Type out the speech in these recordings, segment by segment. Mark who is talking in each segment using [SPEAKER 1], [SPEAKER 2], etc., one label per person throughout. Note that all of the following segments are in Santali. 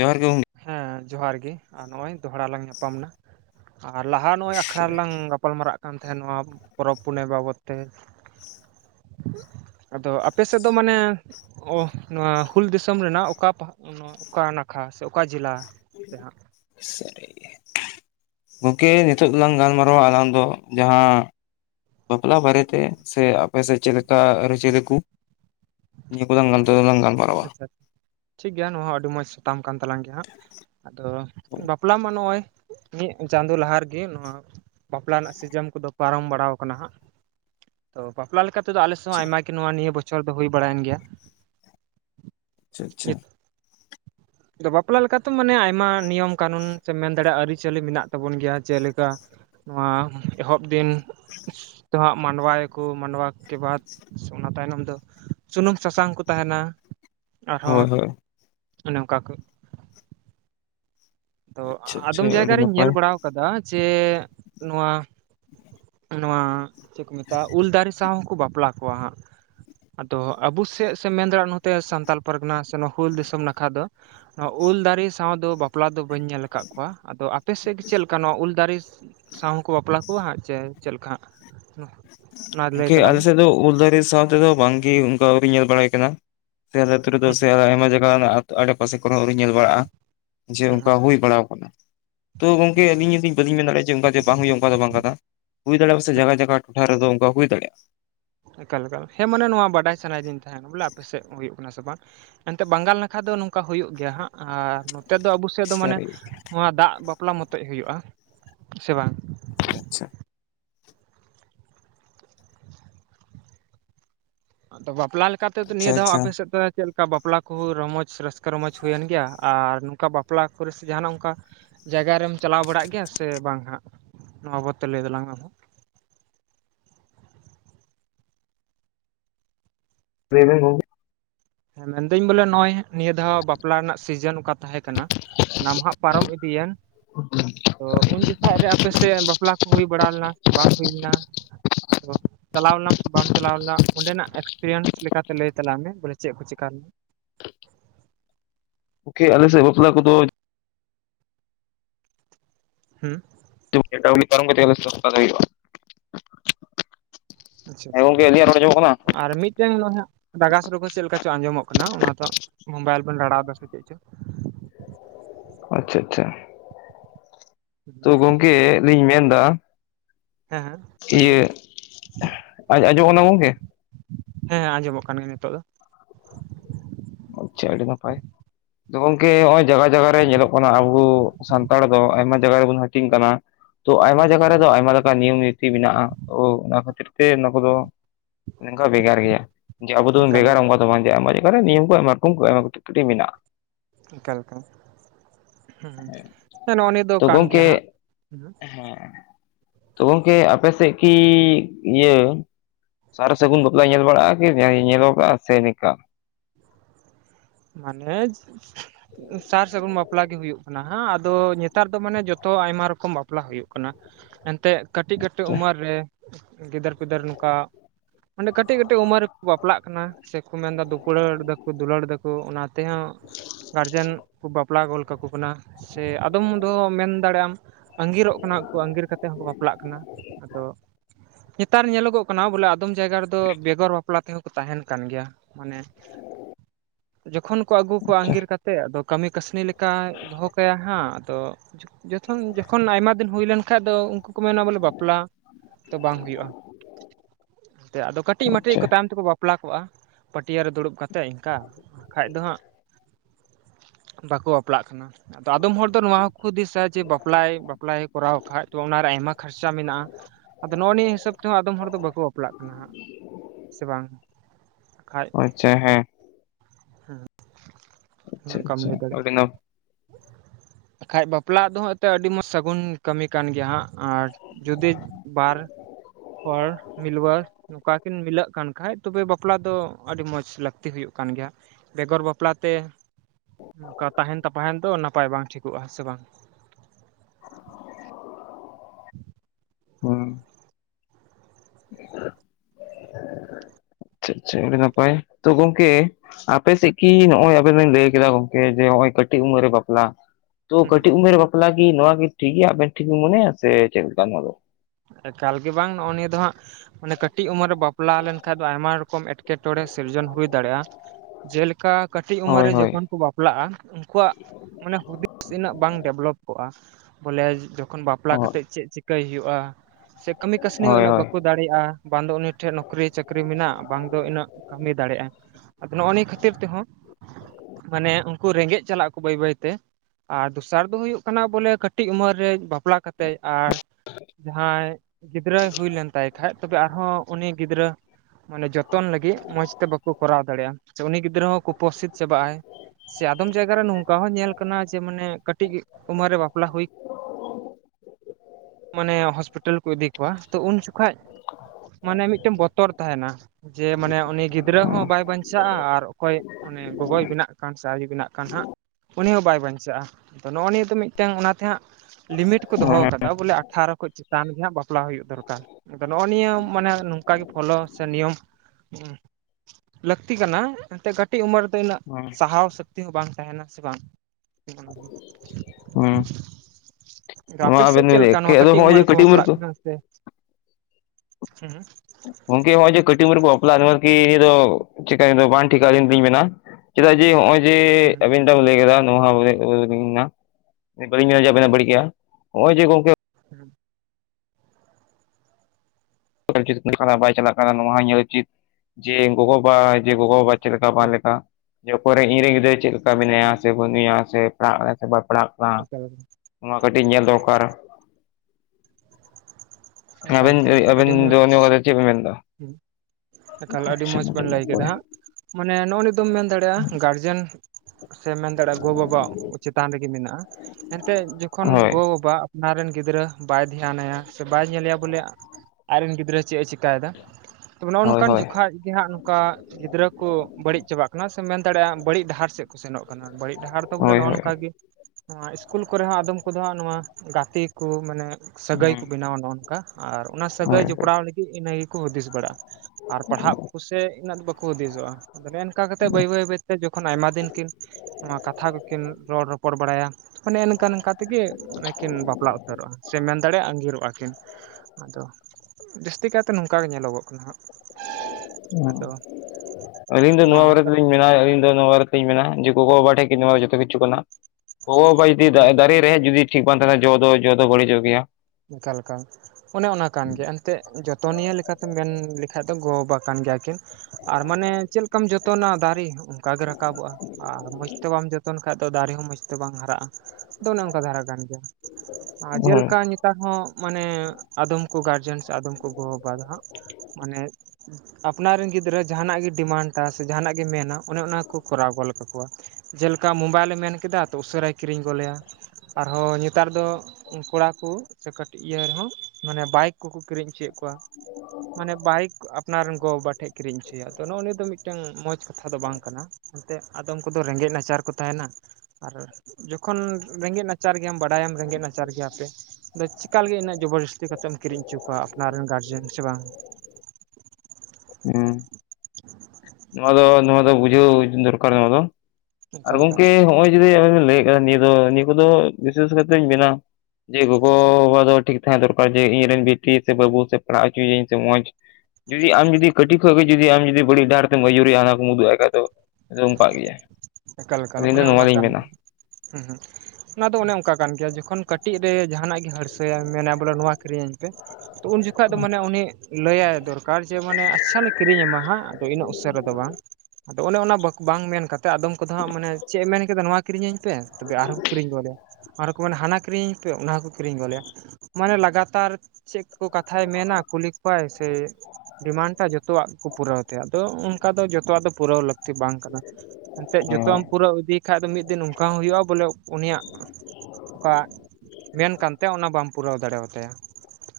[SPEAKER 1] ᱡᱚᱦᱟᱨ ᱜᱮ ᱜᱳᱢᱠᱮ
[SPEAKER 2] ᱦᱮᱸ ᱡᱚᱦᱟᱨ ᱜᱮ ᱟᱨ ᱦᱚ ᱫᱚᱲᱦᱟ ᱞᱟᱝ ᱧᱟᱯᱟᱢ ᱮᱱᱟ ᱟᱨ ᱞᱟᱦᱟ ᱱᱚᱜᱼᱚᱭ ᱟᱠᱷᱲᱟ
[SPEAKER 1] ᱜᱚᱝᱠᱮ
[SPEAKER 2] ᱨᱮᱞᱟᱝ ᱜᱟᱯᱟᱞ ᱢᱟᱨᱟᱜ ᱠᱟᱱᱟ ᱠᱟᱱ ᱛᱟᱦᱮᱸᱱ ᱛᱟᱦᱮᱫ ᱱᱚᱣᱟ ᱯᱚᱨᱚᱵᱽ ᱯᱩᱱᱟᱹᱭ ᱵᱟᱵᱚᱫ ᱛᱮ ᱟᱫᱚ ᱟᱯᱮᱥᱮᱫ ᱫᱚ ᱢᱟᱱᱮ ᱱᱚᱣᱟ ᱦᱩᱞ ᱫᱤᱥᱚᱢ ᱨᱮᱱᱟᱜ ᱚᱠᱟᱟᱦ ᱚᱠᱟ ᱱᱟᱠᱷᱟ ᱥᱮ ᱚᱠᱟ ᱡᱮᱞᱟ ᱥᱮᱦᱟᱸᱜ
[SPEAKER 1] ᱥᱟᱨᱤ ᱜᱮ ᱜᱚᱢᱠᱮ ᱱᱤᱛᱚᱜ ᱫᱚ ᱞᱟᱝ ᱜᱟᱞᱢᱟᱨᱟᱣᱟ ᱟᱞᱟᱝ ᱫᱚ ᱡᱟᱦᱟᱸ ᱵᱟᱯᱞᱟ ᱵᱟᱨᱮᱛᱮ ᱥᱮ ᱟᱯᱮ ᱥᱮᱫ ᱪᱮᱫ ᱞᱮᱠᱟ ᱟᱹᱨᱤᱪᱟᱞᱤ ᱠᱚ ᱱᱤᱭᱟᱹ ᱠᱚᱞᱟᱝ
[SPEAKER 2] ᱦᱚᱸ
[SPEAKER 1] ᱞᱟᱝ ᱜᱟᱞᱢᱟᱨᱟᱣᱟ
[SPEAKER 2] ᱟᱪᱪᱷᱟ ᱴᱷᱤᱠ ᱜᱮᱭᱟ ᱱᱚᱣᱟ ᱦᱚ ᱟᱹᱰᱤ ᱢᱚᱡᱽ ᱦᱟᱛᱟᱢ ᱠᱟᱱ ᱛᱟᱞᱟᱝ ᱜᱮᱭᱟ ᱦᱟᱸᱜ ᱟᱫᱚ ᱵᱟᱯᱞᱟ ᱢᱟ ᱱᱚᱜᱼᱚᱭ ᱢᱤᱫ ᱪᱟᱸᱫᱳ ᱞᱟᱦᱟ ᱨᱮᱜᱮ ᱱᱚᱣᱟ ᱵᱟᱯᱞᱟ ᱨᱮᱱᱟᱜ ᱥᱤᱡᱚᱱ ᱠᱚᱫᱚ ᱯᱟᱨᱚᱢ ᱵᱟᱲᱟᱣ ᱟᱠᱟᱱᱟ ᱦᱟᱸᱜ ᱾ ᱛᱚ ᱵᱟᱯᱞᱟ ᱞᱮᱠᱟ ᱛᱮᱫᱚ ᱟᱞᱮ ᱥᱮ ᱦᱚᱸ
[SPEAKER 1] ᱟᱪᱪᱷᱟ
[SPEAKER 2] ᱟᱭᱢᱟ ᱜᱮ ᱱᱚᱣᱟ ᱱᱤᱭᱟᱹ ᱵᱚᱪᱷᱚᱨ ᱫᱚ ᱦᱩᱭ ᱵᱟᱲᱟᱭᱮᱱ ᱜᱮᱭᱟ ᱾
[SPEAKER 1] ᱟᱪᱪᱷᱟ ᱟᱪᱪᱷᱟ ᱾
[SPEAKER 2] ᱵᱟᱯᱞᱟ ᱞᱮᱠᱟ ᱞᱮᱠᱟ ᱛᱮ ᱢᱟᱱᱮ ᱟᱭᱢᱟ ᱱᱤᱭᱚᱢ ᱠᱟᱱᱩᱱ ᱥᱮ ᱢᱮᱱ ᱫᱟᱲᱮᱭᱟᱜᱼᱟ ᱟᱹᱨᱤᱪᱟᱹᱞᱤ ᱢᱮᱱᱟᱜ ᱛᱟᱵᱚᱱ ᱜᱮᱭᱟ ᱡᱮᱞᱮᱠᱟ ᱱᱚᱣᱟ ᱮᱦᱚᱵ ᱫᱤᱱ ᱛᱮᱦᱟᱸᱜ ᱢᱟᱰᱣᱟᱭᱟᱠᱚ ᱢᱟᱰᱣᱟ ᱠᱮ ᱵᱟᱫ ᱚᱱᱟ ᱛᱟᱭᱱᱚᱢ ᱫᱚ ᱥᱩᱱᱩᱢ ᱥᱟᱥᱟᱝ ᱠᱚ ᱛᱟᱦᱮᱱᱟ ᱾
[SPEAKER 1] ᱦᱳᱭ ᱦᱳᱭ ᱾
[SPEAKER 2] ᱚᱱᱮ ᱚᱱᱠᱟ ᱠᱚ ᱛᱚ
[SPEAKER 1] ᱟᱪᱪᱷᱟ ᱟᱪᱪᱷᱟ
[SPEAKER 2] ᱟᱫᱚᱢ
[SPEAKER 1] ᱟᱹᱰᱤ
[SPEAKER 2] ᱡᱟᱭᱜᱟ ᱨᱤᱧ
[SPEAKER 1] ᱱᱟᱯᱟᱭ
[SPEAKER 2] ᱧᱮᱞ ᱵᱟᱲᱟ ᱟᱠᱟᱫᱟ ᱡᱮ ᱱᱚᱣᱟ
[SPEAKER 1] ᱦ [inaudible]
[SPEAKER 2] ᱱᱚᱣᱟ ᱪᱮ ᱠᱚ ᱢᱮᱛᱟᱜᱼᱟ ᱩᱞ ᱫᱟᱨᱮ ᱥᱟᱶ ᱦᱚᱸᱠᱚ ᱵᱟᱯᱞᱟ ᱠᱚᱣᱟ ᱦᱟᱸᱜ ᱾ ᱟᱫᱚ ᱟᱵᱚ ᱥᱮᱫ ᱥᱮ ᱮᱢ ᱢᱮᱱ ᱫᱟᱲᱮᱭᱟᱜᱼᱟ ᱱᱚᱛᱮ ᱥᱟᱱᱛᱟᱞ ᱯᱟᱨᱜᱟᱱᱟ ᱥᱮ ᱱᱚᱣᱟ ᱦᱩᱞ ᱫᱤᱥᱚᱢ ᱱᱟᱠᱷᱟ ᱫᱚ ᱱᱚᱣᱟ ᱩᱞ ᱫᱟᱨᱮ ᱥᱟᱶ ᱫᱚ ᱵᱟᱯᱞᱟ ᱫᱚ ᱵᱟᱹᱧ ᱧᱮᱞ ᱟᱠᱟᱫ ᱠᱚᱣᱟ ᱟᱫᱚ ᱟᱯᱮ ᱥᱮᱫ ᱜᱮ ᱪᱮᱫ ᱞᱮᱠᱟ ᱱᱚᱣᱟ ᱩᱞ ᱫᱟᱨᱮ ᱥᱟᱶ ᱦᱚᱸᱠᱚ ᱵᱟᱯᱞᱟ ᱠᱚᱣᱟ ᱦᱟᱸᱜ ᱪᱮ ᱪᱮᱫ ᱞᱮᱠᱟ ᱦᱟᱸᱜ ᱚᱱᱟ ᱞᱟᱹᱭ
[SPEAKER 1] ᱜᱚᱢᱠᱮ
[SPEAKER 2] ᱛᱟᱞᱟᱝ
[SPEAKER 1] ᱟᱞᱮ
[SPEAKER 2] ᱢᱮ
[SPEAKER 1] ᱥᱮᱫ ᱫᱚ ᱩᱞ ᱫᱟᱨᱮ ᱥᱟᱶ ᱛᱮᱫᱚ ᱵᱟᱝᱜᱮ ᱚᱱᱠᱟ ᱟᱹᱣᱨᱤ ᱧᱮᱞ ᱵᱟᱲᱟᱭ ᱠᱟᱱᱟ ᱾ ᱥᱮ ᱟᱞᱮ ᱟᱹᱛᱩ ᱨᱮᱫᱚ
[SPEAKER 2] ᱦᱩᱸ
[SPEAKER 1] ᱥᱮ ᱟᱭᱢᱟ ᱡᱟᱭᱜᱟ ᱟᱲᱮ ᱯᱟᱥᱮ ᱠᱚᱨᱮ ᱦᱚᱸ ᱟᱹᱣᱨᱤ ᱧᱮᱞ ᱵᱟᱲᱟᱜᱼᱟ ᱾ ᱡᱮ
[SPEAKER 2] ᱦᱩᱸ
[SPEAKER 1] ᱚᱱᱠᱟ
[SPEAKER 2] ᱦᱩᱸ
[SPEAKER 1] ᱦᱩᱭ ᱵᱟᱲᱟ ᱟᱠᱟᱱᱟ ᱾ ᱛᱚ ᱜᱚᱝᱠᱮ
[SPEAKER 2] ᱟᱪᱪᱷᱟ
[SPEAKER 1] ᱟᱹᱞᱤᱧ ᱞᱤᱧ ᱢᱮᱱ ᱫᱟᱲᱮᱭᱟᱜᱼᱟ ᱚᱱᱠᱟ ᱵᱟᱝ ᱦᱩᱭᱩᱜᱼᱟ ᱚᱱᱠᱟ ᱫᱚ ᱵᱟᱝ ᱠᱟᱱᱟ ᱦᱩᱭ ᱫᱟᱲᱮᱭᱟᱜᱼᱟ ᱥᱮ ᱡᱟᱭᱜᱟ
[SPEAKER 2] ᱦᱩᱸ
[SPEAKER 1] ᱡᱟᱭᱜᱟ ᱾ ᱴᱚᱴᱷᱟ ᱨᱮᱫᱚ ᱚᱱᱠᱟ ᱦᱩᱭ ᱫᱟᱲᱮᱭᱟᱜᱼᱟ ᱾
[SPEAKER 2] ᱮᱠᱟᱞ ᱮᱞᱮᱠᱟ ᱦᱮᱸ ᱢᱟᱱᱮ ᱱᱚᱣᱟ ᱵᱟᱰᱟᱭ ᱥᱟᱱᱟᱭᱮᱫᱤᱧ ᱛᱟᱦᱮᱸ ᱠᱟᱱᱟ ᱵᱚᱞᱮ ᱟᱯᱮ ᱥᱮᱫ ᱦᱩᱭᱩᱜ ᱠᱟᱱᱟ ᱥᱮ ᱵᱟᱝ ᱾ ᱦᱟᱱᱛᱮ ᱵᱟᱝᱜᱟᱞ ᱱᱟᱠᱷᱟ ᱫᱚ ᱱᱚᱝᱠᱟ ᱦᱩᱭᱩᱜ ᱜᱮᱭᱟ ᱦᱟᱸᱜ ᱟᱨ ᱱᱚᱛᱮ ᱫᱚ ᱟᱵᱩ ᱥᱮᱫ ᱫᱚ ᱢᱟᱱᱮ
[SPEAKER 1] ᱥᱟᱹᱨᱤ
[SPEAKER 2] ᱱᱚᱣᱟ ᱫᱟᱜ ᱵᱟᱯᱞᱟ ᱢᱚᱛᱚᱡ ᱦᱩᱭᱩᱜᱼᱟ ᱥᱮ ᱵᱟᱝ
[SPEAKER 1] ᱟᱪᱪᱷᱟ ᱾
[SPEAKER 2] ᱟᱫᱚ ᱵᱟᱯᱞᱟ ᱞᱮᱠᱟ ᱞᱮᱠᱟ ᱛᱮᱫᱚ
[SPEAKER 1] ᱟᱪᱪᱷᱟ
[SPEAKER 2] ᱱᱤᱭᱟᱹ ᱫᱷᱟᱹᱣ
[SPEAKER 1] ᱟᱪᱪᱷᱟ
[SPEAKER 2] ᱟᱯᱮ ᱥᱮᱫ ᱫᱚ ᱪᱮᱫ ᱞᱮᱠᱟ ᱵᱟᱯᱞᱟ ᱠᱚᱦᱚᱸ ᱨᱚᱢᱚᱡᱽ ᱨᱟᱹᱥᱠᱟᱹ ᱨᱚᱢᱚᱡ ᱦᱩᱭᱮᱱ ᱜᱮᱭᱟ ᱟᱨ ᱱᱚᱝᱠᱟ ᱵᱟᱯᱞᱟ ᱠᱚᱨᱮ ᱥᱮ ᱡᱟᱦᱟᱱᱟᱜ ᱚᱱᱠᱟ ᱡᱟᱭᱜᱟ ᱨᱮᱢ ᱪᱟᱞᱟᱣ ᱵᱟᱲᱟᱜ ᱜᱮᱭᱟ ᱥᱮ ᱵᱟᱝ ᱦᱟᱸᱜ ᱱᱚᱣᱟ ᱵᱟᱵᱚᱛ ᱛᱮ ᱞᱟᱹᱭ ᱛᱟᱞᱟᱝ ᱢᱮ ᱦᱟᱸᱜ
[SPEAKER 1] ᱞᱵ [unintelligible]
[SPEAKER 2] ᱦᱮᱸ ᱢᱮᱱ ᱫᱟᱹᱧ ᱵᱚᱞᱮ ᱱᱚᱜᱼᱚᱭ ᱱᱤᱭᱟᱹ ᱫᱷᱟᱹᱣ ᱵᱟᱯᱞᱟ ᱨᱮᱱᱟᱜ ᱥᱤᱡᱮᱱ ᱚᱠᱟ ᱛᱟᱦᱮᱸ ᱠᱟᱱᱟ ᱚᱱᱟᱢᱟ ᱦᱟᱸᱜ ᱯᱟᱨᱚᱢ ᱤᱫᱤᱭᱮᱱ ᱾
[SPEAKER 1] ᱦᱩ [unintelligible]
[SPEAKER 2] ᱛᱚ ᱩᱱ ᱡᱚᱠᱷᱟᱡ ᱨᱮ ᱟᱯᱮ ᱥᱮᱫ ᱵᱟᱯᱞᱟ ᱠᱚ ᱦᱩᱭ ᱵᱟᱲᱟ ᱞᱮᱱᱟ ᱥᱮ ᱵᱟᱝ ᱦᱩᱭ ᱞᱮᱱᱟ ᱟᱫᱚ ᱪᱟᱞᱟᱣ ᱞᱮᱱᱟᱢ ᱵᱟᱢ ᱪᱟᱞᱟᱣ ᱞᱮᱱᱟ ᱚᱸᱰᱮᱱᱟᱜ ᱮᱠᱥᱯᱮᱨᱤᱭᱮᱱᱥ ᱞᱮᱠᱟ ᱛᱮ ᱞᱟᱹᱭ ᱛᱟᱞᱟᱝ ᱢᱮ ᱵᱚᱞᱮ ᱪᱮᱫ ᱠᱚ ᱪᱮᱠᱟ ᱞᱮᱱᱟ?
[SPEAKER 1] ᱜᱚᱝᱠᱮ ᱟᱞᱮ ᱥᱮᱫ ᱵᱟᱯᱞᱟ ᱠᱚᱫᱚ
[SPEAKER 2] ᱦᱩᱸ
[SPEAKER 1] [unintelligible]
[SPEAKER 2] ᱟᱪᱪᱷᱟ
[SPEAKER 1] ᱦᱮᱸ
[SPEAKER 2] ᱟᱪᱪᱷᱟ
[SPEAKER 1] ᱜᱚᱝᱠᱮ ᱟᱹᱞᱤᱧᱟ ᱨᱚᱲ ᱠᱚ ᱟᱸᱡᱚᱢᱚᱜ ᱠᱟᱱᱟ?
[SPEAKER 2] ᱟᱨ ᱢᱤᱫᱴᱮᱱ ᱫᱚ ᱦᱟᱸᱜ ᱨᱟᱜᱟᱥ ᱨᱚᱜᱚᱥ ᱪᱮᱫ ᱞᱮᱠᱟ ᱪᱚ ᱟᱸᱡᱚᱢᱚᱜ ᱠᱟᱱᱟ ᱚᱱᱟ ᱫᱚ ᱢᱳᱵᱟᱭᱤᱞ ᱵᱮᱱ ᱞᱟᱲᱟᱣ ᱮᱫᱟ ᱥᱮ ᱪᱮᱫ ᱪᱚ?
[SPEAKER 1] ᱟᱪᱪᱷᱟ ᱟᱪᱪᱷᱟ᱾ ᱛᱚ ᱜᱚᱝᱠᱮ ᱞᱤᱧ ᱢᱮᱱᱫᱟ
[SPEAKER 2] ᱦᱮᱸ ᱦᱮᱸ ᱠᱩᱞᱤ ᱵᱮᱱ
[SPEAKER 1] ᱤᱭᱟᱹ ᱟᱸᱡᱚᱢᱚᱜ ᱠᱟᱱᱟ ᱜᱚᱝᱠᱮ?
[SPEAKER 2] ᱦᱮᱸ ᱦᱮᱸ ᱟᱸᱡᱚᱢᱚᱜ ᱠᱟᱱ ᱜᱮᱭᱟ ᱱᱤᱛᱚᱜ ᱫᱚ᱾
[SPEAKER 1] ᱟᱪᱪᱷᱟ ᱟᱹᱰᱤ ᱱᱟᱯᱟᱭ᱾ ᱜᱚᱝᱠᱮ ᱱᱚᱜᱼᱚᱭ ᱡᱟᱭᱜᱟ ᱡᱟᱭᱜᱟ ᱨᱮ ᱧᱮᱞᱚᱜ ᱠᱟᱱᱟ ᱟᱵᱚ ᱥᱟᱱᱛᱟᱲ ᱫᱚ ᱟᱭᱢᱟ ᱡᱟᱭᱜᱟ ᱨᱮᱵᱚᱱ ᱦᱟᱹᱴᱤᱧ ᱠᱟᱱᱟ ᱛᱚ ᱟᱭᱢᱟ
[SPEAKER 2] ᱦᱮᱸ ᱦᱮᱸ
[SPEAKER 1] ᱡᱟᱭᱜᱟ ᱨᱮᱫᱚ ᱟᱭᱢᱟ ᱞᱮᱠᱟ ᱱᱤᱭᱚᱢ ᱱᱤᱛ ᱛᱤ ᱢᱮᱱᱟᱜᱼᱟ, ᱚ ᱚᱱᱟ ᱠᱷᱟᱹᱛᱤᱨ ᱛᱮ ᱚᱱᱟ ᱠᱚᱫᱚ ᱱᱚᱝᱠᱟ ᱵᱷᱮᱜᱟᱨ ᱜᱮᱭᱟ ᱡᱮ ᱟᱵᱚ ᱫᱚᱵᱚᱱ
[SPEAKER 2] ᱮᱠᱟᱞ
[SPEAKER 1] ᱵᱷᱮᱜᱟᱨ ᱚᱱᱠᱟ ᱫᱚ ᱵᱟᱝᱼᱟᱨ ᱱᱤᱭᱚᱢ [unintelligible] ᱠᱟᱹᱴᱤᱡ ᱠᱟᱹᱴᱤᱡ ᱢᱮᱱᱟᱜᱼᱟ᱾
[SPEAKER 2] ᱮᱠᱟᱞ ᱮᱠᱟᱞ ᱦᱩᱸ ᱦᱩᱸᱸ ᱱᱚᱜᱼᱚ ᱱᱤᱭᱟᱹ ᱫᱚ
[SPEAKER 1] ᱛᱚ
[SPEAKER 2] ᱠᱟᱱ ᱜᱮᱭᱟ ᱦᱟᱸᱜ᱾
[SPEAKER 1] ᱜᱚᱝᱠᱮ
[SPEAKER 2] ᱦᱩᱸ
[SPEAKER 1] ᱦᱮᱸ ᱛᱚ ᱜᱚᱝᱠᱮ ᱟᱯᱮ ᱥᱮᱫ ᱠᱤ ᱤᱭᱟᱹ ᱥᱟᱨ ᱥᱟᱹᱜᱩᱱ ᱵᱟᱯᱞᱟ ᱧᱮᱞ ᱵᱟᱲᱟᱜᱼᱟ ᱠᱤ ᱡᱟᱦᱟᱸᱭ ᱧᱮᱞᱚᱜᱟᱜ-ᱟ ᱥᱮ ᱱᱤᱝᱠᱟ
[SPEAKER 2] ᱢᱟᱱᱮᱡ ᱥᱟᱨ ᱥᱟᱹᱜᱩᱱ ᱵᱟᱯᱞᱟ ᱜᱮ ᱦᱩᱭᱩᱜ ᱠᱟᱱᱟ ᱦᱟᱸᱜ ᱟᱫᱚ ᱱᱮᱛᱟᱨ ᱫᱚ ᱢᱟᱱᱮ ᱡᱚᱛᱚ ᱟᱭᱢᱟ ᱨᱚᱠᱚᱢ ᱵᱟᱯᱞᱟ ᱦᱩᱭᱩᱜ ᱠᱟᱱᱟ᱾ ᱮᱱᱛᱮᱫ ᱠᱟᱹᱴᱤᱡ ᱠᱟᱹᱴᱤᱡ
[SPEAKER 1] ᱟᱪᱪᱷᱟ
[SPEAKER 2] ᱩᱢᱮᱨ ᱨᱮ ᱜᱤᱫᱟᱹᱨ-ᱯᱤᱫᱟᱹᱨ ᱱᱚᱝᱠᱟ ᱢᱟᱱᱮ ᱠᱟᱹᱴᱤᱡ ᱠᱟᱹᱴᱤᱡ ᱩᱢᱮᱨ ᱨᱮᱠᱚ ᱵᱟᱯᱞᱟᱜ ᱠᱟᱱᱟ ᱥᱮᱠᱚ ᱢᱮᱱᱫᱟ ᱫᱩᱯᱲᱟᱹᱲ ᱫᱟᱠᱚ ᱫᱩᱞᱟᱹᱲ ᱫᱟᱠᱚ᱾ ᱛᱚ ᱚᱱᱟ ᱛᱮᱦᱚᱸ ᱜᱟᱨᱡᱮᱱ ᱠᱚ ᱵᱟᱯ ᱯᱞᱟ ᱜᱚᱞ ᱠᱟᱠᱚ ᱠᱟᱱᱟ ᱥᱮ ᱟᱫᱚᱢ ᱫᱚ ᱢᱮᱱ ᱫᱟᱲᱮᱭᱟᱜ-ᱟᱢ ᱟᱸᱜᱤᱨᱚᱜ ᱠᱟᱱᱟ ᱠᱚ ᱟᱸᱜᱤᱨ ᱠᱟᱛᱮ ᱦᱚᱸᱠᱚ ᱵᱟᱯᱞᱟᱜ ᱠᱟᱱᱟ ᱟᱫᱚ ᱱᱮᱛᱟᱨ ᱧᱮᱞᱚᱜᱚᱜᱼ- ᱠᱟᱱᱟ, ᱵᱚᱞᱮ ᱟᱫᱚᱢ ᱡᱟᱭᱜᱟ ᱨᱮᱫᱚ ᱵᱮᱜᱚᱨ ᱵᱟᱯᱞᱟ ᱛᱮᱦᱚᱸ ᱠᱚ ᱛᱟᱦᱮᱱ ᱠᱟᱱ ᱜᱮᱭᱟ ᱢᱟᱱᱮ ᱡᱚᱠᱷᱚᱱ ᱠᱚ ᱟᱹᱜᱩ ᱠᱚᱣᱟ
[SPEAKER 1] ᱟᱪᱪᱷᱟ
[SPEAKER 2] ᱟᱸᱜᱤᱨ ᱠᱟᱛᱮᱷ ᱟᱫᱚ ᱠᱟᱹᱢᱤ ᱠᱟᱹᱥᱱᱤ ᱞᱮᱠᱟᱭ ᱫᱚᱦᱚ ᱠᱟᱭᱟ ᱦᱟᱸᱜ ᱟᱫᱚ ᱡᱚᱛᱷᱚᱱ ᱡᱚᱠᱷᱚᱱ ᱟᱭᱢᱟ ᱫᱤᱱ ᱦᱩᱭ ᱞᱮᱱᱠᱷᱟᱡ ᱫᱚ ᱩᱱᱠᱩ ᱠᱚ ᱢᱮᱱᱟ ᱵᱚᱞᱮ ᱵᱟᱯᱞᱟ ᱛᱚ ᱵᱟᱝ ᱦᱩᱭᱩᱜᱼᱟ ᱛᱮ ᱟᱫᱚ ᱠᱟᱹᱴᱤᱡ ᱢᱟᱹᱴᱤᱡ
[SPEAKER 1] ᱟᱪᱪᱷᱟ
[SPEAKER 2] ᱛᱟᱭᱚᱢ ᱛᱮᱠᱚ ᱵᱟᱯᱞᱟ ᱠᱚᱜᱼᱟ᱾ ᱯᱟᱹᱴᱭᱟᱹ ᱨᱮ ᱫᱩᱲᱩᱵ ᱠᱟᱛᱮᱜ ᱤᱱᱠᱟ ᱵᱟᱠᱷᱟᱡ ᱫᱚ ᱦᱟᱸᱜ ᱵᱟᱠᱚ ᱵᱟᱯᱞᱟᱜ ᱠᱟᱱᱟ᱾ ᱟᱫᱚ ᱟᱫᱚᱢ ᱦᱚᱲ ᱫᱚ ᱱᱚᱣᱟ ᱦᱚᱸ ᱠᱚ ᱦᱩᱫᱤᱥᱟ ᱡᱮ ᱵᱟᱯᱞᱟᱭ ᱵᱟᱯᱞᱟᱭᱮ ᱠᱚᱨᱟᱣ ᱠᱷᱟᱡ ᱛᱚ ᱚᱱᱟᱨᱮ ᱟᱭᱢᱟ ᱠᱷᱚᱨᱪᱟ ᱢᱮᱱᱟᱜᱼᱟ᱾ ᱟᱫᱚ ᱱᱚᱜᱼᱚ ᱱᱤᱭᱟᱹ ᱦᱤᱥᱟᱹᱵ ᱛᱮᱦᱚᱸ ᱟᱫᱚᱢ ᱦᱚᱲ ᱫᱚ ᱵᱟᱠᱚ ᱵᱟᱯᱞᱟᱜ ᱠᱟᱱᱟ ᱦᱟᱸᱜ᱾ ᱥᱮ ᱵᱟᱝ ᱠᱷᱟᱡ
[SPEAKER 1] ᱟᱪᱪᱷᱟ ᱦᱮᱸ
[SPEAKER 2] ᱦᱮᱸ
[SPEAKER 1] ᱟᱪᱪᱷᱟ
[SPEAKER 2] ᱱᱟᱝᱠᱟᱢ
[SPEAKER 1] ᱟᱪᱪᱷᱟ
[SPEAKER 2] ᱞᱟᱹᱭ ᱫᱟᱲᱮᱭᱟᱜ।
[SPEAKER 1] ᱟᱹᱰᱤ ᱱᱟᱯᱟᱭ
[SPEAKER 2] ᱵᱟᱠᱷᱟᱡ ᱵᱟᱯᱞᱟᱜ ᱫᱚ ᱦᱟᱸᱜ ᱦᱳᱭᱛᱳ ᱟᱹᱰᱤ ᱢᱚᱸᱡᱽ ᱥᱟᱹᱜᱩᱱ ᱠᱟᱹᱢᱤ ᱠᱟᱱ ᱜᱮᱭᱟ ᱦᱟᱸᱜ᱾ ᱟᱨ ᱡᱩᱫᱤ ᱵᱟᱨ ᱦᱚᱲ ᱢᱤᱞᱣᱟᱹ ᱱᱚᱝᱠᱟ ᱠᱤᱱ ᱢᱤᱞᱟᱹᱜ ᱠᱟᱱᱼᱼ ᱠᱷᱟᱡ ᱛᱚᱵᱮ ᱵᱟᱯᱞᱟ ᱫᱚ ᱟᱹᱰᱤ ᱢᱚᱡᱽ ᱞᱟᱹᱠᱛᱤ ᱦᱩᱭᱩᱜ ᱠᱟᱱ ᱜᱮᱭᱟ᱾ ᱵᱮᱜᱚᱨ ᱵᱟᱯᱞᱟᱛᱮ ᱱᱚᱝᱠᱟ ᱛᱟᱦᱮᱱ ᱛᱟᱯᱟᱦᱮᱱ ᱫᱚ ᱱᱟᱯᱟᱭ ᱵᱟᱝ ᱴᱷᱤᱠᱚᱜᱼᱟ ᱥᱮ ᱵᱟᱝ? [inaudible]
[SPEAKER 1] ᱦᱩᱸ
[SPEAKER 2] [inaudible]
[SPEAKER 1] ᱟᱪᱪᱷᱟ ᱟᱪᱪᱷᱟ ᱟᱹᱰᱤ ᱱᱟᱯᱟᱭ ᱛᱚ ᱜᱚᱝᱠᱮ ᱟᱯᱮ ᱥᱮᱫ ᱠᱤ ᱱᱚᱜ-ᱚᱭ ᱟᱵᱮᱱ ᱵᱮᱱ ᱞᱟᱹᱭ ᱠᱮᱫᱟ ᱜᱚᱝᱠᱮ ᱡᱮ ᱱᱚᱜ-ᱚᱭ ᱠᱟᱹᱴᱤᱡ ᱩᱢᱟᱹᱨ ᱨᱮ ᱵᱟᱯᱞᱟ᱾ ᱛᱚ
[SPEAKER 2] ᱦᱩᱸ
[SPEAKER 1] ᱠᱟᱹᱴᱤᱡ ᱩᱢᱮᱨ ᱨᱮ ᱵᱟᱯᱞᱟ ᱠᱤ ᱱᱚᱣᱟ ᱜᱮ ᱴᱷᱤᱠ ᱜᱮᱭᱟ ᱟᱵᱮᱱ ᱴᱷᱤᱠ ᱵᱮᱱ ᱢᱚᱱᱮᱭᱟ ᱥᱮ ᱪᱮᱫ ᱞᱮᱠᱟ ᱱᱚᱣᱟ ᱫᱚ
[SPEAKER 2] ᱮᱠᱟᱞ ᱜᱮ ᱵᱟᱝ ᱱᱚᱜᱼᱚ ᱱᱤᱭᱟᱹ ᱫᱚ ᱦᱟᱸᱜ ᱢᱟᱱᱮ ᱠᱟᱹᱴᱤᱡ ᱩᱢᱮᱨ ᱨᱮ ᱵᱟᱯᱞᱟ ᱞᱮᱱᱠᱟᱱ ᱫᱚ ᱟᱭᱢᱟ ᱨᱚᱠᱚᱢ ᱮᱴᱠᱮ ᱮᱴᱠᱮᱴᱚᱬᱮ ᱥᱤᱨᱡᱚᱱ ᱦᱩᱭ ᱫᱟᱲᱮᱭᱟᱜᱼᱟ- ᱡᱮᱞᱮᱠᱟ ᱠᱟᱹᱴᱤᱡ ᱩᱢᱮᱨ
[SPEAKER 1] ᱦᱳᱭ
[SPEAKER 2] ᱨᱮ
[SPEAKER 1] ᱦᱳᱭ
[SPEAKER 2] ᱡᱚᱠᱷᱚᱱ ᱼᱼ ᱠᱚ ᱵᱟᱯᱞᱟᱜᱼᱟ ᱩᱱᱠᱩᱣᱟᱜ ᱢᱟᱱᱮ ᱦᱩᱫᱤᱥ ᱩᱱᱟᱹᱜ ᱵᱟᱝ ᱰᱮᱵᱷᱞᱚᱯ ᱠᱚᱜᱼᱟ᱾ ᱵᱚᱞᱮ ᱡᱚᱠᱷᱚᱱ ᱵᱟᱯᱞᱟ ᱠᱟᱛᱮᱫ ᱪᱮᱫ ᱪᱤᱠᱟᱹᱭ ᱦᱩᱭᱩᱜᱼᱟ ᱥᱮ ᱠᱟᱹᱢᱤ ᱠᱟᱹᱥᱱᱤ ᱦᱚᱸ
[SPEAKER 1] ᱦᱳᱭ
[SPEAKER 2] ᱩᱱᱟᱹᱜ
[SPEAKER 1] ᱦᱳᱭ
[SPEAKER 2] ᱵᱟᱠᱚ ᱫᱟᱲᱮᱭᱟᱜᱼᱟ ᱵᱟᱝ ᱫᱚ ᱩᱱᱤ ᱴᱷᱮᱱ ᱱᱚᱠᱨᱤ ᱪᱟᱹᱠᱨᱤ ᱢᱮᱱᱟᱜ ᱵᱟᱝ ᱫᱚ ᱩᱱᱟᱹᱜ ᱠᱟᱹᱢᱤ ᱫᱟᱲᱮᱭᱟᱜᱼᱟ। ᱟᱫᱚ ᱱᱚᱜᱼᱚ ᱱᱤᱭᱟᱹ ᱠᱷᱟᱹᱛᱤᱨ ᱛᱮᱦᱚᱸ ᱢᱟᱱᱮ ᱩᱱᱠᱩ ᱨᱮᱸᱜᱮᱡ ᱪᱟᱞᱟᱜᱼᱟ ᱠᱚ ᱵᱟᱹᱭ ᱵᱟᱹᱭ ᱛᱮ। ᱟᱨ ᱫᱚᱥᱟᱨ ᱫᱚ ᱦᱩᱭᱩᱜ ᱠᱟᱱᱟ ᱵᱚᱞᱮ ᱠᱟᱹᱴᱤᱡ ᱩᱢᱟᱹᱨ ᱨᱮ ᱵᱟᱯᱞᱟ ᱠᱟᱛᱮᱜ ᱟᱨ ᱡᱟᱦᱟᱸᱭ ᱜᱤᱫᱽᱨᱟᱹᱭ ᱦᱩᱭ ᱞᱮᱱ ᱛᱟᱭ ᱠᱷᱟᱡ ᱛᱚᱵᱮ ᱟᱨᱦᱚᱸ ᱩᱱᱤ ᱜᱤᱫᱽᱨᱟᱹ ᱼᱼ ᱢᱟᱱᱮ ᱡᱚᱛᱚᱱ ᱞᱟᱹᱜᱤᱫ ᱢᱚᱸᱡᱽᱛᱮ ᱵᱟᱠᱚ ᱠᱚᱨᱟᱣ ᱫᱟᱲᱮᱭᱟᱜᱼᱟ ᱩᱱᱤ ᱜᱤᱫᱽᱨᱟᱹ ᱦᱚᱸ ᱠᱩᱯᱥᱤᱛ ᱪᱟᱵᱟᱜᱼ ᱟᱭ। ᱥᱮ ᱟᱫᱚᱢ ᱡᱟᱭᱜᱟ ᱨᱮ ᱱᱚᱝᱠᱟ ᱦᱚᱸ ᱧᱮᱞ ᱠᱟᱱᱟ ᱡᱮ ᱢᱟᱱᱮ ᱠᱟᱹᱴᱤᱡ ᱩᱢᱟᱹᱨ ᱨᱮ ᱵᱟᱯᱞᱟ ᱦᱩᱭ ᱼᱼ ᱢᱟᱱᱮ ᱦᱚᱥᱯᱤᱴᱟᱞ ᱠᱚ ᱤᱫᱤ ᱠᱚᱣᱟ ᱛᱚ ᱩᱱ ᱡᱚᱠᱷᱟᱡ ᱢᱟᱱᱮ ᱢᱤᱫᱴᱮᱱ ᱵᱚᱛᱚᱨ ᱛᱟᱦᱮᱱᱟ। ᱡᱮ ᱢᱟᱱᱮ ᱩᱱᱤ ᱜᱤᱫᱽᱨᱟᱹ
[SPEAKER 1] ᱦᱮᱸ
[SPEAKER 2] ᱦᱚᱸ ᱵᱟᱭ ᱵᱟᱧᱪᱟᱜᱼᱟ ᱟᱨ ᱚᱠᱚᱭ ᱼᱼ ᱢᱟᱱᱮ ᱜᱚᱜᱚᱭ ᱵᱮᱱᱟᱜ ᱠᱟᱱ ᱥᱮ ᱟᱭᱳ ᱵᱮᱱᱟᱜ ᱠᱟᱱ ᱦᱟᱸᱜ ᱼᱼ ᱩᱱᱤ ᱦᱚᱸ ᱵᱟᱭ ᱵᱟᱧᱪᱟᱜᱼᱟ ᱛᱚ ᱱᱚᱜᱼᱚᱭ ᱱᱤᱭᱟᱹ ᱛᱮ ᱢᱤᱫᱴᱟᱝ ᱚᱱᱟ ᱛᱮᱦᱟᱸᱜ ᱞᱤᱢᱤᱴ ᱠᱚ ᱫᱚᱦᱚ
[SPEAKER 1] ᱦᱮᱸ
[SPEAKER 2] ᱟᱠᱟᱫᱟ ᱵᱚᱞᱮ। ᱟᱴᱷᱟᱨᱚ ᱠᱷᱚᱡ ᱪᱮᱛᱟᱱ ᱜᱮ ᱦᱟᱸᱜ ᱵᱟᱯᱞᱟ ᱦᱩᱭᱩᱜ ᱫᱚᱨᱠᱟᱨ ᱟᱫᱚ ᱱᱚᱜᱼᱚ ᱱᱤᱭᱟᱹ ᱢᱟᱱᱮ ᱱᱚᱝᱠᱟ ᱜᱮ ᱯᱷᱳᱞᱳ ᱥᱮ ᱱᱤᱭᱚᱢ ᱼᱼ ᱦᱮᱸ ᱞᱟᱹᱠᱛᱤ ᱠᱟᱱᱟ ᱮᱱᱛᱮ ᱠᱟᱹᱴᱤᱡ ᱩᱢᱮᱨ ᱨᱮᱫᱚ ᱩᱱᱟᱹᱜ ᱥᱟᱦᱟᱣ ᱼᱼ ᱛᱤ ᱦᱚᱸ ᱵᱟᱝ ᱛᱟᱦᱮᱱᱟ ᱥᱮ ᱵᱟᱝ?
[SPEAKER 1] ᱦᱮᱸ ᱱᱚᱣᱟ ᱟᱵᱮᱱ
[SPEAKER 2] ᱟᱯᱮᱥᱮᱫ
[SPEAKER 1] ᱵᱮᱱ
[SPEAKER 2] ᱪᱮᱞ
[SPEAKER 1] ᱞᱟᱹᱭ ᱠᱮᱫ
[SPEAKER 2] ᱱᱚᱣᱟ
[SPEAKER 1] ᱟᱫᱚ
[SPEAKER 2] ᱠᱟᱹᱴᱤᱡ
[SPEAKER 1] ᱱᱚᱜᱼᱚᱭ
[SPEAKER 2] ᱩᱢᱮᱨ
[SPEAKER 1] ᱡᱮ
[SPEAKER 2] ᱨᱮᱠᱚ ᱵᱟᱯᱞᱟᱜ
[SPEAKER 1] ᱠᱚ
[SPEAKER 2] ᱠᱟᱱᱟ ᱥᱮ ᱦᱮᱸ
[SPEAKER 1] ᱜᱚᱢᱠᱮ ᱦᱚᱸᱜᱼᱚᱭ ᱡᱮ ᱠᱟᱹᱴᱤᱡ ᱩᱢᱮᱨ ᱨᱮ ᱠᱚ ᱵᱟᱯᱞᱟᱜ ᱱᱣᱟ [inaudible] ᱠᱤ ᱫᱚ ᱪᱮᱠᱟ [inaudible] ᱫᱚ ᱵᱟᱝ ᱴᱷᱤᱠᱟ ᱟᱞᱤᱧ ᱫᱚᱞᱤᱧ ᱢᱮᱱᱟ ᱪᱮᱫᱟᱜ ᱡᱮ ᱱᱚᱜᱼᱚᱭ ᱡᱮ
[SPEAKER 2] ᱦᱩᱸ
[SPEAKER 1] ᱟᱹᱵᱤᱱ ᱞᱟᱹᱭ ᱠᱟᱫᱟ [inaudible] ᱵᱟᱹᱞᱤᱧ ᱢᱮᱱᱟ ᱡᱮ ᱟᱵᱤᱱᱟᱜ ᱵᱟᱹᱲᱤᱡ ᱜᱮᱭᱟ ᱱᱚᱜᱼᱚᱭ ᱡᱮ ᱜᱚᱢᱠᱮ
[SPEAKER 2] ᱦᱮᱸ [inaudible]
[SPEAKER 1] ᱩ [inaudible] ᱵᱟᱭ ᱪᱟᱞᱟᱜ ᱠᱟᱱᱟ ᱱᱚᱣᱟ ᱦᱚᱸ ᱧᱮᱞ ᱩᱪᱤᱛ ᱡᱮ ᱜᱚᱜᱚᱵᱟ ᱡᱮ ᱜᱚᱜᱚᱵᱟᱵᱟ ᱪᱮᱫ ᱞᱮᱠᱟ ᱵᱟᱝ
[SPEAKER 2] ᱮᱠᱟᱞ
[SPEAKER 1] ᱞᱮᱠᱟ ᱡᱮ ᱚᱠᱚᱭᱨᱮ [inaudible] ᱤᱧᱨᱮᱱ ᱜᱤᱫᱽᱨᱟᱹ ᱪᱮᱫ ᱞᱮᱠᱟ ᱢᱮᱱᱟᱭᱟ ᱥᱮ ᱵᱟᱹᱱᱩᱭᱟ [inaudible] ᱥᱮ ᱯᱟᱲᱦᱟᱜ ᱠᱟᱱᱟ ᱥᱮ ᱵᱟᱭ ᱯᱟᱲᱦᱟᱜ ᱠᱟᱱᱟ
[SPEAKER 2] ᱮᱠᱟᱞ
[SPEAKER 1] ᱱᱚᱣᱟ ᱠᱟᱹᱴᱤᱡ ᱧᱮᱞ ᱫᱚᱨᱠᱟᱨ ᱟᱵᱮᱱ
[SPEAKER 2] [unintelligible] [inaudible] ᱟᱹᱰᱤ
[SPEAKER 1] ᱟᱵᱮᱱ
[SPEAKER 2] ᱢᱚᱸᱡᱽ
[SPEAKER 1] ᱫᱚ ᱱᱚᱣᱟ ᱠᱟᱛᱮ ᱪᱮᱫ ᱵᱮᱱ ᱢᱮᱱᱫᱟ
[SPEAKER 2] ᱮᱠᱟᱞ ᱟᱹᱰᱤ ᱢᱚᱸᱡᱽ ᱵᱤᱱ ᱞᱟᱹᱭ ᱠᱮᱫᱟ ᱦᱟᱸᱜ ᱢᱟᱱᱮ ᱱᱚᱜᱼᱚᱭ ᱱᱤᱛ ᱫᱚᱢ ᱢᱮᱱ ᱫᱟᱲᱮᱭᱟᱜᱼᱟ ᱜᱟᱨᱡᱮᱱ ᱼᱼ ᱥᱮᱢ ᱢᱮᱱ ᱫᱟᱲᱮᱭᱟᱜᱼᱟ ᱜᱚᱼᱵᱟᱵᱟᱣᱟᱜ ᱪᱮᱛᱟᱱ ᱨᱮᱜᱮ ᱢᱮᱱᱟᱜᱼᱟ ᱮᱱᱛᱮᱫ ᱡᱚᱠᱷᱚᱱ
[SPEAKER 1] ᱦᱳᱭ
[SPEAKER 2] ᱜᱚᱼᱵᱟᱵᱟ ᱼᱼ ᱚᱱᱟ ᱨᱮᱱ ᱜᱤᱫᱽᱨᱟᱹ ᱵᱟᱭ ᱫᱷᱮᱟᱱᱟᱭᱟ ᱥᱮ ᱼᱼ ᱵᱟᱭ ᱧᱮᱞᱮᱭᱟ ᱵᱚᱞᱮ ᱟᱡᱨᱮᱱ ᱜᱤᱫᱽᱨᱟᱹ ᱪᱮᱫ ᱮ ᱪᱤᱠᱟᱭᱮᱫᱟ ᱛᱚᱵᱮ ᱱᱚᱜᱼᱚ
[SPEAKER 1] ᱦᱳᱭ ᱦᱳᱭ
[SPEAKER 2] ᱱᱚᱝᱠᱟᱱ
[SPEAKER 1] ᱦᱳᱭ
[SPEAKER 2] ᱡᱚᱠᱷᱟᱡ ᱜᱮ ᱦᱟᱸᱜ ᱠᱟ ᱜᱤᱫᱽᱨᱟᱹ ᱠᱚ ᱵᱟᱹᱲᱤᱡ ᱪᱟᱵᱟᱜ ᱠᱟᱱᱟ ᱥᱮ ᱢᱮᱱ ᱫᱟᱲᱮᱭᱟᱜᱼᱟ ᱵᱟᱹᱲᱤᱡ ᱰᱟᱦᱟᱨ ᱥᱮᱫ ᱠᱚ ᱥᱮᱱᱚᱜ ᱠᱟᱱᱟ ᱵᱟᱹᱲᱤᱡ ᱰᱟᱦᱟᱨ ᱫᱚ ᱵᱚᱞᱮ
[SPEAKER 1] ᱦᱳᱭ
[SPEAKER 2] ᱱᱚᱜᱼᱚ
[SPEAKER 1] ᱦᱳᱭ
[SPEAKER 2] ᱱᱚᱝᱠᱟ
[SPEAKER 1] ᱦᱳᱭ
[SPEAKER 2] ᱜᱮ ᱤᱥᱠᱩᱞ ᱠᱚᱨᱮ ᱦᱚᱸ ᱟᱫᱚᱢ ᱠᱚᱫᱚ ᱦᱟᱸᱜ ᱱᱚᱣᱟ ᱜᱟᱛᱮ ᱠᱚ ᱢᱟᱱᱮ ᱥᱟᱹᱜᱟᱹᱭ ᱠᱚ ᱵᱮᱱᱟᱣᱟ ᱱᱚᱜ ᱱᱚᱝᱠᱟ ᱟᱨ ᱚᱱᱟ ᱥᱟᱹᱜᱟᱹᱭ
[SPEAKER 1] ᱦᱳᱭ ᱦᱳᱭ ᱦᱳᱭ
[SPEAKER 2] ᱡᱚᱯᱲᱟᱣ ᱞᱟᱹᱜᱤᱫ ᱤᱱᱟᱹ ᱜᱮᱠᱚ ᱦᱩᱫᱤᱥ ᱵᱟᱲᱟᱜᱼᱟ ᱟᱨ ᱯᱟᱲᱦᱟᱜ ᱠᱚᱥᱮᱜ ᱩᱱᱟᱹᱜ ᱫᱚ ᱵᱟᱠᱚ ᱦᱩᱫᱤᱥᱚᱜᱼᱟ ᱟᱫᱚ ᱮᱱᱠᱟ ᱠᱟᱛᱮᱫ ᱵᱟᱹᱭ ᱵᱟᱹᱭ ᱵᱟᱹᱭᱛᱮ ᱡᱚᱠᱷᱚᱱ ᱟᱭᱢᱟ ᱫᱤᱱ ᱠᱤᱱ ᱱᱚᱣᱟ ᱠᱟᱛᱷᱟ ᱠᱚᱠᱤᱱ ᱨᱚᱲ ᱨᱚᱯᱚᱲ ᱵᱟᱲᱟᱭᱟ ᱚᱱᱮ ᱚᱱᱝᱠᱟ ᱱᱚᱝᱠᱟ ᱛᱮᱜᱮ ᱚᱱᱮ ᱠᱤᱱ ᱵᱟᱯᱞᱟ ᱩᱛᱟᱹᱨᱚᱜᱼᱟ ᱥᱮ ᱢᱮᱱ ᱫᱟᱲᱮᱭᱟᱜᱼᱟ ᱟᱸᱜᱤᱨᱚᱜ [inaudible] ᱟᱹᱠᱤᱱ ᱟᱫᱚ ᱡᱟᱹᱥᱛᱤ ᱠᱟᱭᱛᱮ ᱱᱚᱝᱠᱟ ᱜᱮ ᱧᱮᱞᱚᱜᱚᱜ ᱠᱟᱱᱟ
[SPEAKER 1] ᱦᱳᱭ
[SPEAKER 2] ᱟᱫᱚ ᱱᱚᱣᱟ [inaudible]
[SPEAKER 1] ᱱᱟ [inaudible] ᱤᱧ ᱫᱚ ᱱᱚᱣᱟ [inaudible] ᱢᱮᱱᱟ ᱡᱮ ᱜᱚᱜᱚᱵᱟ ᱴᱷᱮᱱ ᱜᱮ ᱱᱚᱣᱟ ᱫᱚ ᱡᱚᱛᱚ ᱠᱤᱪᱷᱩ ᱠᱟᱱᱟ ᱜᱚᱜᱚ ᱵᱟ ᱡᱩᱫᱤ ᱫᱟᱨᱮ ᱨᱮ ᱡᱩᱫᱤ ᱴᱷᱤᱠ ᱵᱟᱝ ᱛᱟᱦᱮᱱᱟ ᱡᱚ ᱫᱚ ᱡᱚ ᱫᱚ ᱵᱟᱹᱲᱤᱡᱚᱜ ᱜᱮᱭᱟ
[SPEAKER 2] ᱮᱠᱟᱞ ᱮᱠᱟᱞ ᱚᱱᱮ ᱚᱱᱟ ᱠᱟᱱ ᱜᱮᱭᱟ ᱮᱱᱛᱮᱫ ᱡᱚᱛᱚᱱᱤᱭᱟᱹ ᱞᱮᱠᱟᱛᱮᱢ ᱢᱮᱱ ᱞᱮᱠᱷᱟᱡ ᱫᱚ ᱜᱚᱼ ᱵᱟᱵᱟ ᱠᱟᱱ ᱜᱮᱭᱟ ᱠᱤᱱ ᱟᱨ ᱢᱟᱱᱮ ᱪᱮᱫ ᱞᱮᱠᱟᱢ ᱡᱚᱛᱚᱱᱟ ᱫᱟᱨᱮ ᱚᱱᱠᱟ ᱜᱮ ᱨᱟᱠᱟᱵᱚᱜᱼᱟ ᱟᱨ ᱢᱚᱸᱡᱽ ᱛᱮ ᱵᱟᱢ ᱡᱚᱛᱚ ᱡᱚᱛᱚᱱ ᱠᱷᱟ ᱫᱚ ᱫᱟᱨᱮ ᱦᱚᱸ ᱢᱚᱸᱡᱽ ᱛᱮ ᱵᱟᱝ ᱦᱟᱨᱟᱜᱼᱟ ᱟᱫᱚ ᱚᱱᱮ ᱚᱱᱠᱟ ᱫᱷᱟᱨᱟ ᱠᱟᱱ ᱜᱮᱭᱟ ᱟᱨ ᱡᱮᱞᱮᱠᱟ ᱱᱮᱛᱟᱨ ᱦᱚᱸ ᱢᱟᱱᱮ ᱟᱫᱚᱢ ᱠᱚ ᱜᱟᱨᱡᱮᱱ ᱥᱮ ᱟᱫᱚᱢ ᱠᱚ ᱜᱚᱜᱚ ᱵᱟᱵᱟ ᱫᱚ ᱦᱟᱸᱜ ᱢᱟᱱᱮ ᱟᱯᱱᱟᱨ ᱨᱮᱱ ᱜᱤᱫᱽᱨᱟᱹ ᱡᱟᱦᱟᱱᱟᱜ ᱜᱮ ᱰᱤᱢᱟᱱᱴᱼᱟ ᱥᱮ ᱡᱟᱦᱟᱱᱟᱜ ᱜᱮ ᱢᱮᱱᱟ ᱚᱱᱮ ᱚᱱᱟ ᱠᱚ ᱠᱚᱨᱟᱣ ᱜᱚᱫ ᱠᱟᱠᱚᱣᱟ ᱡᱮᱞᱮᱠᱟ ᱢᱳᱵᱟᱭᱤᱞᱮ ᱢᱮᱱ ᱠᱮᱫᱟ ᱛᱚ ᱩᱥᱟᱹᱨᱟᱭ ᱠᱤᱨᱤᱧ ᱜᱚᱞ ᱞᱟᱭᱟ ᱟᱨᱦᱚᱸ ᱱᱮᱛᱟᱨ ᱫᱚ ᱠᱚᱲᱟ ᱠᱚ ᱥᱮ ᱠᱟᱹᱴᱤᱡ ᱤᱭᱟᱹ ᱨᱮᱦᱚᱸ ᱢᱟᱱᱮ ᱵᱟᱭᱤᱠ [inaudible] ᱠᱚ ᱠᱤᱨᱤᱧ ᱚᱪᱚᱭᱮᱫ ᱠᱚᱣᱟ ᱢᱟᱱᱮ ᱵᱟᱭᱤᱠ ᱟᱯᱱᱟᱨ ᱨᱮᱱ ᱜᱚ ᱵᱟᱵᱟ ᱴᱷᱮᱱ ᱠᱤᱨᱤᱧ ᱚᱪᱚᱭᱟ ᱛᱚ ᱱᱚᱜ ᱱᱤᱭᱟᱹ ᱫᱚ ᱢᱤᱫᱴᱟᱝ ᱢᱚᱸᱡᱽ ᱠᱟᱛᱷᱟ ᱫᱚ ᱵᱟᱝ ᱠᱟᱱᱟ ᱮᱱᱛᱮᱜ ᱟᱫᱚᱢ ᱠᱩᱫᱚ ᱨᱮᱸᱜᱮᱡ ᱱᱟᱪᱟᱨ ᱠᱚ ᱛᱟᱦᱮᱱᱟ᱾ ᱟᱨ ᱡᱚᱠᱷᱚᱱ ᱨᱮᱸᱜᱮᱡ ᱱᱟᱪᱟᱨ ᱜᱮᱭᱟᱢ ᱵᱟᱰᱟᱭᱟᱢ ᱨᱮᱸᱜᱮᱡ ᱱᱟᱪᱟᱨ ᱜᱮᱭᱟᱯᱮ᱾ ᱟᱫᱚ ᱪᱮᱠᱟᱞᱟᱜᱤᱜ ᱤᱱᱟᱹᱜ ᱡᱚᱵᱚᱨ ᱡᱚᱥᱛᱤ ᱠᱟᱛᱮᱢ ᱠᱤᱨᱤᱧ ᱚᱪᱚ ᱠᱚᱣᱟ ᱟᱯᱱᱟᱨ ᱨᱮᱱ ᱜᱟᱨᱡᱮᱱ ᱥᱮ ᱵᱟᱝ?
[SPEAKER 1] ᱦᱮᱸ ᱱᱚᱣᱟ ᱫᱚ ᱱᱚᱣᱟ ᱫᱚ ᱵᱩᱡᱷᱟᱹᱣ ᱫᱚᱨᱠᱟᱨ ᱱᱚᱣᱟ ᱫᱚ ᱟᱨ
[SPEAKER 2] ᱮᱠᱟᱞ ᱮᱠᱟᱞ
[SPEAKER 1] ᱜᱚᱝᱠᱮ ᱦᱚᱸᱜᱼᱚᱭ ᱡᱩᱫᱤ ᱟᱵᱤᱱ ᱵᱤᱱ ᱞᱟᱹᱭᱮᱜ ᱠᱟᱱᱟ ᱱᱤᱭᱟᱹ ᱫᱚ ᱱᱤᱭᱟᱹ ᱠᱚᱫᱚ ᱵᱤᱥᱮᱥ ᱠᱟᱭᱛᱮᱧ ᱢᱮᱱᱟ ᱡᱮ ᱜᱚᱜᱚ ᱵᱟᱵᱟ ᱫᱚ ᱴᱷᱤᱠ ᱛᱟᱦᱮᱸ ᱫᱚᱨᱠᱟᱨ ᱡᱮ ᱤᱧᱨᱮᱱ ᱵᱤᱴᱤ ᱥᱮ ᱵᱟᱹᱵᱩ ᱥᱮ ᱯᱟᱲᱦᱟᱣ ᱦᱚᱪᱚᱭᱟᱹᱧ ᱥᱮ ᱢᱚᱡᱽ ᱡᱩᱫᱤ ᱟᱢ ᱡᱩᱫᱤ ᱠᱟᱹᱴᱤᱜ ᱠᱷᱚᱡ ᱜᱮ ᱡᱩᱫᱤ ᱟᱢ ᱡᱩᱫᱤ ᱵᱟᱹᱲᱤᱡᱴᱜ ᱰᱟᱦᱟᱨ ᱛᱮᱢ ᱟᱹᱭᱩᱨᱤᱭᱟ ᱦᱟᱱᱟ ᱠᱚᱢ ᱩᱫᱩᱜᱼᱟᱭ ᱠᱷᱟᱡ ᱫᱚ ᱩᱱᱤ ᱫᱚ ᱚᱝᱠᱟᱜ ᱜᱮᱭᱟᱭ
[SPEAKER 2] ᱮᱠᱟᱞ ᱮᱠᱟᱞ
[SPEAKER 1] ᱟᱹᱞᱤᱧ ᱫᱚ
[SPEAKER 2] ᱚᱱᱮ
[SPEAKER 1] ᱱᱚᱣᱟ
[SPEAKER 2] ᱚᱱᱟ
[SPEAKER 1] ᱞᱤᱧ
[SPEAKER 2] ᱠᱟᱱ
[SPEAKER 1] ᱢᱮᱱᱟ᱾
[SPEAKER 2] ᱜᱮᱭᱟ ᱦᱩᱸ ᱦᱩᱸ ᱚᱱᱟ ᱫᱚ ᱚᱱᱮ ᱚᱝᱠᱟ ᱠᱟᱱ ᱜᱮᱭᱟ ᱡᱚᱠᱷᱚᱱ ᱠᱟᱹᱴᱤᱜ ᱨᱮ ᱡᱟᱦᱟᱱᱟᱜ ᱜᱮ ᱦᱟᱹᱲᱥᱟᱹᱭᱟ ᱢᱮᱱᱟ ᱵᱚᱞᱮ ᱱᱚᱣᱟ ᱠᱤᱨᱤᱧ ᱟᱹᱧ ᱯᱮ ᱛᱚ ᱩᱱ ᱡᱚᱠᱷᱟᱡ ᱫᱚ ᱢᱟᱱᱮ ᱩᱱᱤ ᱞᱟᱹᱭᱟᱭ ᱫᱚᱨᱠᱟᱨ ᱡᱮ ᱢᱟᱱᱮ ᱟᱪᱪᱷᱟ ᱞᱮ ᱠᱤᱨᱤᱧ ᱟᱢᱟ ᱦᱟᱸᱜ᱾ ᱟᱫᱚ ᱤᱱᱟᱹᱜ ᱩᱥᱟᱹᱨᱟ ᱫᱚ ᱵᱟᱝ ᱟᱫᱚ ᱚᱱᱮ ᱚᱱᱟ ᱵᱟᱠ ᱵᱟᱝ ᱢᱮᱱ ᱠᱟᱛᱮᱜ ᱟᱫᱚᱢ ᱠᱩᱫᱚ ᱦᱟᱸᱜ ᱢᱟᱱᱮ ᱪᱮᱜ ᱮᱢ ᱢᱮᱱ ᱠᱮᱫᱟ ᱱᱚᱣᱟ ᱠᱤᱨᱤᱧᱟᱹᱧ ᱯᱮ ᱛᱚᱵᱮ ᱟᱨᱦᱚᱸᱢ ᱠᱤᱨᱤᱧ ᱟᱜᱩᱫᱮᱭᱟ ᱟᱨᱚ ᱠᱚ ᱢᱮᱱᱟ ᱦᱟᱱᱟ ᱠᱤᱨᱤᱧᱟᱹᱧ ᱯᱮ ᱚᱱᱟ ᱦᱚᱸᱠᱚ ᱠᱤᱨᱤᱧ ᱜᱚᱫ ᱞᱮᱭᱟ ᱢᱟᱱᱮ ᱞᱟᱜᱟᱛᱟᱨ ᱪᱮᱜ ᱠᱚ ᱠᱟᱛᱷᱟᱭ ᱢᱮᱱᱟ ᱠᱩᱞᱤ ᱠᱚᱣᱟᱭ ᱥᱮ ᱰᱤᱢᱟᱱᱛᱟᱭ ᱡᱚᱛᱚᱣᱟᱜ ᱠᱚ ᱯᱩᱨᱟᱹᱣ ᱛᱟᱭᱟ ᱟᱫᱚ ᱚᱝᱠᱟ ᱫᱚ ᱡᱚᱛᱚᱣᱟᱜ ᱫᱚ ᱯᱩᱨᱟᱹᱣ ᱞᱟᱹᱠᱛᱤ ᱵᱟᱝ ᱠᱟᱱᱟ ᱮᱱᱛᱮᱜ
[SPEAKER 1] ᱦᱳᱭ
[SPEAKER 2] ᱡᱚᱛᱚᱢ
[SPEAKER 1] ᱦᱳᱭ
[SPEAKER 2] ᱯᱩᱨᱟᱹᱣ ᱤᱫᱤᱭ ᱠᱷᱟᱡ ᱫᱚ ᱢᱤᱫ ᱫᱤᱱ ᱚᱱᱠᱟ ᱦᱚᱸ ᱦᱩᱭᱩᱜ-ᱟ ᱵᱚᱞᱮ ᱩᱱᱤᱭᱟᱜᱼᱼ ᱚᱠᱟ ᱢᱮᱱ ᱠᱟᱱ ᱛᱟᱭᱟ ᱚᱱᱟ ᱵᱟᱢ ᱯᱩᱨᱟᱹᱣ ᱫᱟᱲᱮᱭ ᱣᱟᱛᱟᱭᱟ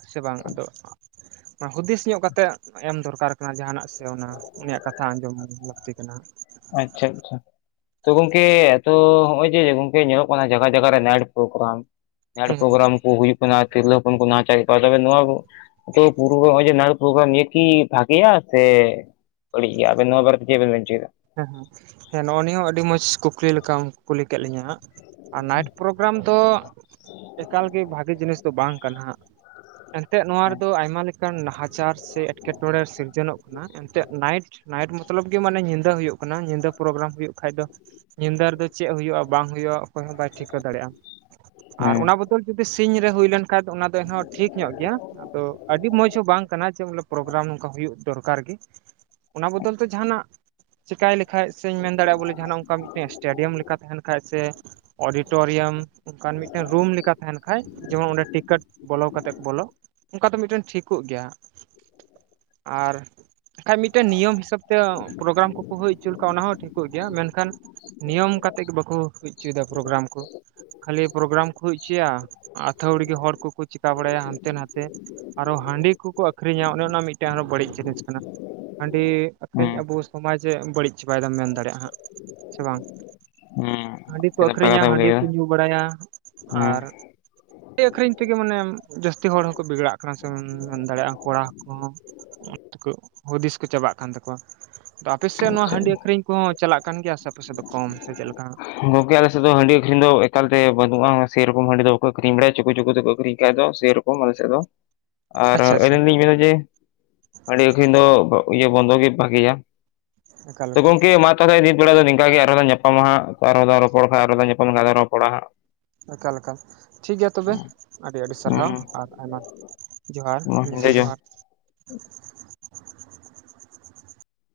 [SPEAKER 2] ᱥᱮ ᱵᱟᱝ? ᱟᱫᱚ ᱟᱸᱜᱼᱼ ᱱᱟ ᱦᱩᱫᱤᱥ ᱧᱚᱜ ᱠᱟ ᱠᱟᱛᱮᱜ ᱮᱢ ᱫᱚᱨᱠᱟᱨ ᱠᱟᱱᱟ ᱡᱟᱦᱟᱸ ᱱᱟᱜ ᱥᱮ ᱚᱱᱟᱼᱼ ᱩᱱᱤᱭᱟᱜ ᱠᱟᱛᱷᱟ ᱟᱸᱡᱚᱢ ᱞᱟᱠᱛᱤ ᱠᱟᱱᱟ᱾
[SPEAKER 1] ᱟᱪᱪᱷᱟ ᱟᱪᱪᱷᱟ ᱛᱚ ᱜᱚᱝᱠᱮ ᱮᱛᱚ ᱦᱚᱸᱜ-ᱚᱭ ᱡᱮ ᱜᱚᱝᱠᱮ ᱧᱮᱞᱚᱜ ᱠᱟᱱᱟ ᱡᱟᱜᱟ ᱡᱟᱜᱟ ᱨᱮ ᱱᱟᱭᱤᱴ ᱯᱨᱳᱜᱽᱨᱟᱢ᱾ ᱱᱟᱭᱤᱴ
[SPEAKER 2] ᱦᱮᱸ
[SPEAKER 1] ᱯᱨᱳᱜᱽᱨᱟᱢ ᱠᱚ ᱦᱩᱭᱩᱜ ᱠᱟᱱᱟ ᱛᱤᱨᱞᱟᱹ ᱦᱚᱯᱚᱱ ᱠᱚ ᱱᱟᱦᱟᱪᱟᱨᱮᱜ ᱠᱚᱣᱟ ᱛᱚᱵᱮ ᱱᱚᱣᱟ ᱠᱚᱼᱼ ᱛᱚ ᱯᱩᱨᱩ ᱦᱚᱸᱜ-ᱚᱭ ᱡᱮ ᱱᱟᱭᱤᱴ‌ ᱯᱨᱳᱜᱽᱨᱟᱢ ᱱᱤᱭᱟᱹ ᱠᱤ ᱵᱷᱟᱜᱮᱭᱟ? ᱥᱮ ᱵᱟᱹᱲᱤᱡ ᱜᱮᱭᱟ ᱟᱵᱮᱱ ᱱᱚᱶᱟ ᱵᱟᱨᱮ ᱛᱮ ᱪᱮᱜ ᱵᱮᱱ ᱢᱮᱱᱪᱩᱭ ᱫᱟ?
[SPEAKER 2] ᱦᱮᱸ ᱦᱮᱸ ᱦᱮᱸ ᱱᱚᱜ-ᱚ ᱱᱤᱭᱟᱹ ᱦᱚᱸ ᱟᱹᱰᱤ ᱢᱚᱸᱡᱽ ᱠᱩᱠᱞᱤ ᱞᱮᱠᱟᱢ ᱠᱩᱞᱤ ᱠᱮᱫ ᱞᱤᱧᱟᱹ ᱦᱟᱸᱜ? ᱟᱨ ᱱᱟᱭᱤᱴ ᱯᱨᱳᱽᱨᱟᱢ ᱫᱚ ᱮᱠᱟᱞ ᱜᱮ ᱵᱷᱟᱜᱤ ᱡᱤᱱᱤᱥ ᱫᱚ ᱵᱟᱝ ᱠᱟᱱᱟ ᱦᱟᱸᱜᱼᱼ ᱮᱱᱛᱮᱜ ᱱᱚᱣᱟ ᱨᱮᱫᱚ ᱟᱭᱢᱟ ᱞᱮᱠᱟᱱ ᱱᱟᱦᱟᱪᱟᱨ ᱥᱮ ᱮᱴᱠᱮᱴᱚᱬᱮ ᱥᱤᱨᱡᱟᱹᱱᱚᱜ ᱠᱟᱱᱟ᱾ ᱮᱱ ᱛᱮᱜ ᱱᱟᱭᱤᱴ ᱱᱟᱭᱤᱴ ᱢᱚᱛᱞᱚᱵᱽ ᱜᱤ ᱢᱟᱱᱮ ᱧᱤᱫᱟᱹ ᱦᱩᱭᱩᱜ ᱠᱟᱱᱟ, ᱧᱤᱫᱟᱹ ᱯᱨᱳᱜᱽᱨᱟᱢ ᱦᱩᱭᱩᱜ ᱠᱷᱟᱡ ᱫᱚ ᱧᱤᱫᱟᱹ ᱨᱮᱫᱚ ᱪᱮᱜ ᱦᱩᱭᱩᱜᱼᱟ ᱵᱟᱝ ᱦᱩᱭᱩᱜᱼᱟ ᱚᱠᱚᱭ ᱦᱚᱸ ᱵᱟᱭ ᱴᱷᱤᱠᱟᱹ ᱫᱟᱲᱮᱭᱟᱜᱼᱟ ᱟᱨ
[SPEAKER 1] ᱦᱮᱸ
[SPEAKER 2] ᱚᱱᱟ ᱵᱚᱛᱼᱼ ᱛᱚᱞ ᱡᱩᱫᱤ ᱥᱤᱧ ᱨᱮ ᱦᱩᱭ ᱞᱮᱱ ᱠᱷᱟᱡ‌ ᱫᱚ ᱚᱱᱟ ᱫᱚ ᱮᱱᱦᱚᱸ ᱴᱷᱤᱠ ᱧᱚᱜ ᱜᱮᱭᱟ᱾ ᱟᱫᱚ ᱟᱹᱰᱤ ᱢᱚᱡᱽ ᱦᱚᱸ ᱵᱟᱝ ᱠᱟᱱᱟ ᱡᱮ ᱵᱚᱞᱮ ᱯᱨᱳᱜᱽᱨᱟᱢ ᱱᱚᱝᱠᱟ ᱦᱩᱭᱩᱜ ᱫᱚᱨᱠᱟᱨ ᱜᱤ᱾ ᱚᱱᱟ ᱵᱚᱫᱚᱞ ᱛᱮ ᱡᱟᱦᱟᱸ ᱱᱟᱜᱼᱼ ᱪᱤᱠᱟᱭ ᱞᱮᱠᱷᱟᱡ ᱥᱮᱧ ᱢᱮᱱ ᱫᱟᱲᱮᱭᱟᱜ-ᱟ ᱵᱚᱞᱮ ᱡᱟᱦᱟᱸ ᱱᱟᱜ ᱚᱝᱠᱟ ᱢᱤᱫᱴᱮᱱ ᱥᱴᱮᱰᱤᱭᱚᱢ ᱞᱮᱠᱟ ᱛᱟᱦᱮᱱ ᱠᱷᱟᱡ ᱥᱮ ᱚᱰᱤᱴᱚᱨᱤᱭᱟᱢ ᱚᱝᱠᱟᱱ ᱢᱤᱫᱴᱮᱱ ᱨᱩᱢ ᱞᱮᱠᱟ ᱛᱟᱦᱮᱱ ᱠᱷᱟᱡ ᱡᱮᱢᱚᱱ ᱚᱸᱰᱮ ᱴᱤᱠᱟᱹᱴ ᱵᱚᱞᱚ ᱠᱟᱛᱮᱜ ᱠᱚ ᱵᱚᱞᱚᱜ᱾ ᱚᱱᱠᱟ ᱫᱚ ᱢᱤᱴᱮᱱ ᱴᱷᱤᱠᱩᱜ ᱜᱮᱭᱟ᱾ ᱟᱨ ᱠᱷᱟᱡ ᱢᱤᱫᱴᱮᱱ ᱱᱤᱭᱚᱢ ᱦᱤᱥᱟᱹᱵᱽ ᱛᱮ ᱯᱨᱳᱜᱽᱨᱟᱢ ᱠᱚᱠᱚ ᱦᱩᱭ ᱩᱪᱩ ᱞᱮᱠᱷᱟᱡ ᱚᱱᱟ ᱦᱚᱸ ᱴᱷᱤᱠᱩᱜ ᱜᱮᱭᱟ ᱢᱮᱱᱠᱷᱟᱱ ᱱᱤᱭᱚᱢ ᱠᱟ ᱛᱮᱜ ᱜᱮ ᱵᱟᱠᱚ ᱦᱩᱭ ᱪᱩᱭᱫᱟ ᱯᱨᱳᱜᱽᱨᱟᱢ ᱠᱚ᱾ ᱠᱷᱟᱹᱞᱤ ᱯᱨᱳᱜᱽᱨᱟᱢ ᱠᱚ ᱦᱩᱭ ᱩᱪᱩᱭᱟ ᱟᱹᱛᱷᱟᱹᱣᱲᱤ ᱦᱚᱲ ᱠᱚᱠᱚ ᱪᱤᱠᱟ ᱵᱟᱲᱟᱭᱟ ᱦᱟᱱᱛᱮ ᱱᱟᱛᱮ᱾ ᱟᱨᱚ ᱦᱟᱺᱰᱤ ᱠᱚᱠᱚ ᱟᱹᱠᱷᱨᱤᱧᱟ ᱚᱱᱮ ᱚᱱᱟ ᱢᱤᱫᱴᱮᱱ ᱟᱨᱚ ᱵᱟᱹᱲᱤᱡ ᱡᱤᱱᱤᱥ ᱠᱟᱱᱟ᱾ ᱦᱟᱺᱰᱤ
[SPEAKER 1] ᱦᱮᱸ
[SPEAKER 2] ᱟᱹᱠᱷᱨᱤᱧ ᱟᱵᱩᱥ ᱼᱼ ᱥᱚᱢᱟᱡᱮ ᱵᱟᱹᱲᱤᱡ ᱪᱟᱵᱟᱭᱫᱟ ᱢᱮᱱ ᱫᱟᱲᱮᱜ-ᱟ ᱦᱟᱸᱜ ᱥᱮ ᱵᱟᱝ?
[SPEAKER 1] ᱦᱮᱸ
[SPEAKER 2] ᱦᱟᱺᱰᱤ ᱠᱚ
[SPEAKER 1] ᱟᱹᱰᱤ ᱱᱟᱯᱟᱭ
[SPEAKER 2] ᱟᱹᱠᱷᱨᱤᱧᱟ
[SPEAKER 1] ᱠᱟᱛᱷᱟᱢ ᱞᱟᱹᱭ
[SPEAKER 2] ᱦᱟᱺᱰᱤ ᱠᱩ
[SPEAKER 1] ᱠᱮᱫᱟ
[SPEAKER 2] ᱧᱩ ᱵᱟᱲᱟᱭᱟ,
[SPEAKER 1] ᱦᱮᱸ
[SPEAKER 2] ᱟᱨ ᱰᱤ ᱟᱹᱠᱷᱨᱤᱧ ᱛᱮᱜᱮ ᱢᱟᱱᱮ ᱡᱟᱹᱥᱛᱤ ᱦᱚᱲ ᱦᱚᱸᱠᱚ ᱵᱤᱜᱽᱲᱟᱜ ᱠᱟᱱᱟ ᱥᱮ ᱢᱮᱱ ᱫᱟᱲᱮᱜ-ᱟᱢ ᱠᱚᱲᱟ ᱠᱚ‌ᱦᱚᱸ᱾ ᱟᱸ ᱛᱟᱹᱠᱩᱜ ᱦᱩᱫᱤᱥ ᱠᱩ ᱪᱟᱵᱟᱜ ᱠᱟᱱ ᱛᱟᱠᱚᱣᱟ᱾ ᱛᱚ ᱟᱯᱮ ᱥᱮᱜ ᱱᱚᱣᱟ
[SPEAKER 1] ᱟᱪᱪᱷᱟ
[SPEAKER 2] ᱦᱟᱺᱰᱤ ᱟᱹᱠᱷᱨᱤᱧ ᱠᱚᱦᱚᱸ ᱪᱟᱞᱟᱜ ᱠᱟᱱ ᱜᱮᱭᱟ ᱥᱮ ᱟᱯᱮ ᱥᱮᱜ ᱫᱚ ᱠᱚᱢ ᱥᱮ ᱪᱮᱜ ᱞᱮᱠᱟ ᱦᱟᱸᱜ?
[SPEAKER 1] ᱜᱚᱝᱠᱮ ᱟᱞᱮ ᱥᱮᱜ ᱫᱚ ᱦᱟᱺᱰᱤ ᱟᱹᱠᱷᱨᱤᱧ ᱫᱚ ᱮᱠᱟᱞᱛᱮ ᱵᱟᱹᱱᱩᱜ-ᱟ, ᱥᱮᱭ ᱨᱚᱠᱚᱢ ᱦᱟᱺᱰᱤ ᱫᱚ ᱵᱟᱠᱚ ᱟᱹᱠᱷᱨᱤᱧ ᱵᱟᱲᱟᱭᱟ ᱪᱩᱠᱩ ᱪᱩᱠᱩ ᱛᱮᱠᱚ ᱟᱹᱠᱷᱨᱤᱧ ᱠᱷᱟᱡ ᱫᱚ ᱥᱮᱭ ᱨᱚ ᱠᱚᱢ ᱟᱞᱮ ᱥᱮᱜ ᱫᱚ᱾
[SPEAKER 2] [unintelligible]
[SPEAKER 1] ᱟᱨ
[SPEAKER 2] ᱟᱪᱪᱷᱟ
[SPEAKER 1] ᱟᱹᱞᱤᱧ ᱞᱤᱧ ᱢᱮᱱᱟ ᱡᱮ ᱦᱟᱺᱰᱤ ᱟᱹᱠᱷᱨᱤᱧ ᱫᱚ ᱵᱚ ᱤᱭᱟᱹ ᱵᱚᱱᱫᱚ ᱜᱮ ᱵᱷᱟᱜᱮᱭᱟ᱾
[SPEAKER 2] ᱮᱠᱟᱞ
[SPEAKER 1] ᱛᱚ
[SPEAKER 2] ᱮᱠᱟᱞ
[SPEAKER 1] ᱜᱚᱝᱠᱮ ᱢᱟ ᱛᱟᱦᱚᱞᱮ ᱱᱤᱛ ᱵᱮᱲᱟ ᱫᱚ ᱱᱮᱝᱠᱟ ᱜᱮ᱾ ᱟᱨᱚ ᱧᱟᱯᱟᱢᱟ ᱦᱟᱸᱜ ᱟᱨᱚ ᱫᱷᱟᱣ ᱨᱚᱯᱚᱲ ᱠᱷᱟᱡ ᱟᱨᱚ ᱧᱟᱯᱟᱢ ᱠᱷᱟᱡ ᱫᱚ ᱨᱚᱯᱚᱲᱟ ᱦᱟᱸᱜ᱾
[SPEAKER 2] ᱮᱠᱟᱞ ᱮᱠᱟᱞ᱾ ᱴᱷᱤᱠ ᱜᱮᱭᱟ ᱛᱚᱵᱮ ᱟᱹᱰᱤᱼᱟᱹᱰᱤ
[SPEAKER 1] ᱦᱩᱸ
[SPEAKER 2] ᱥᱟᱨᱦᱟᱣ ᱟᱨ ᱟᱭᱢᱟ ᱡᱚᱦᱟᱨ ᱧᱤᱫᱟᱹ ᱡᱚᱦᱟᱨ᱾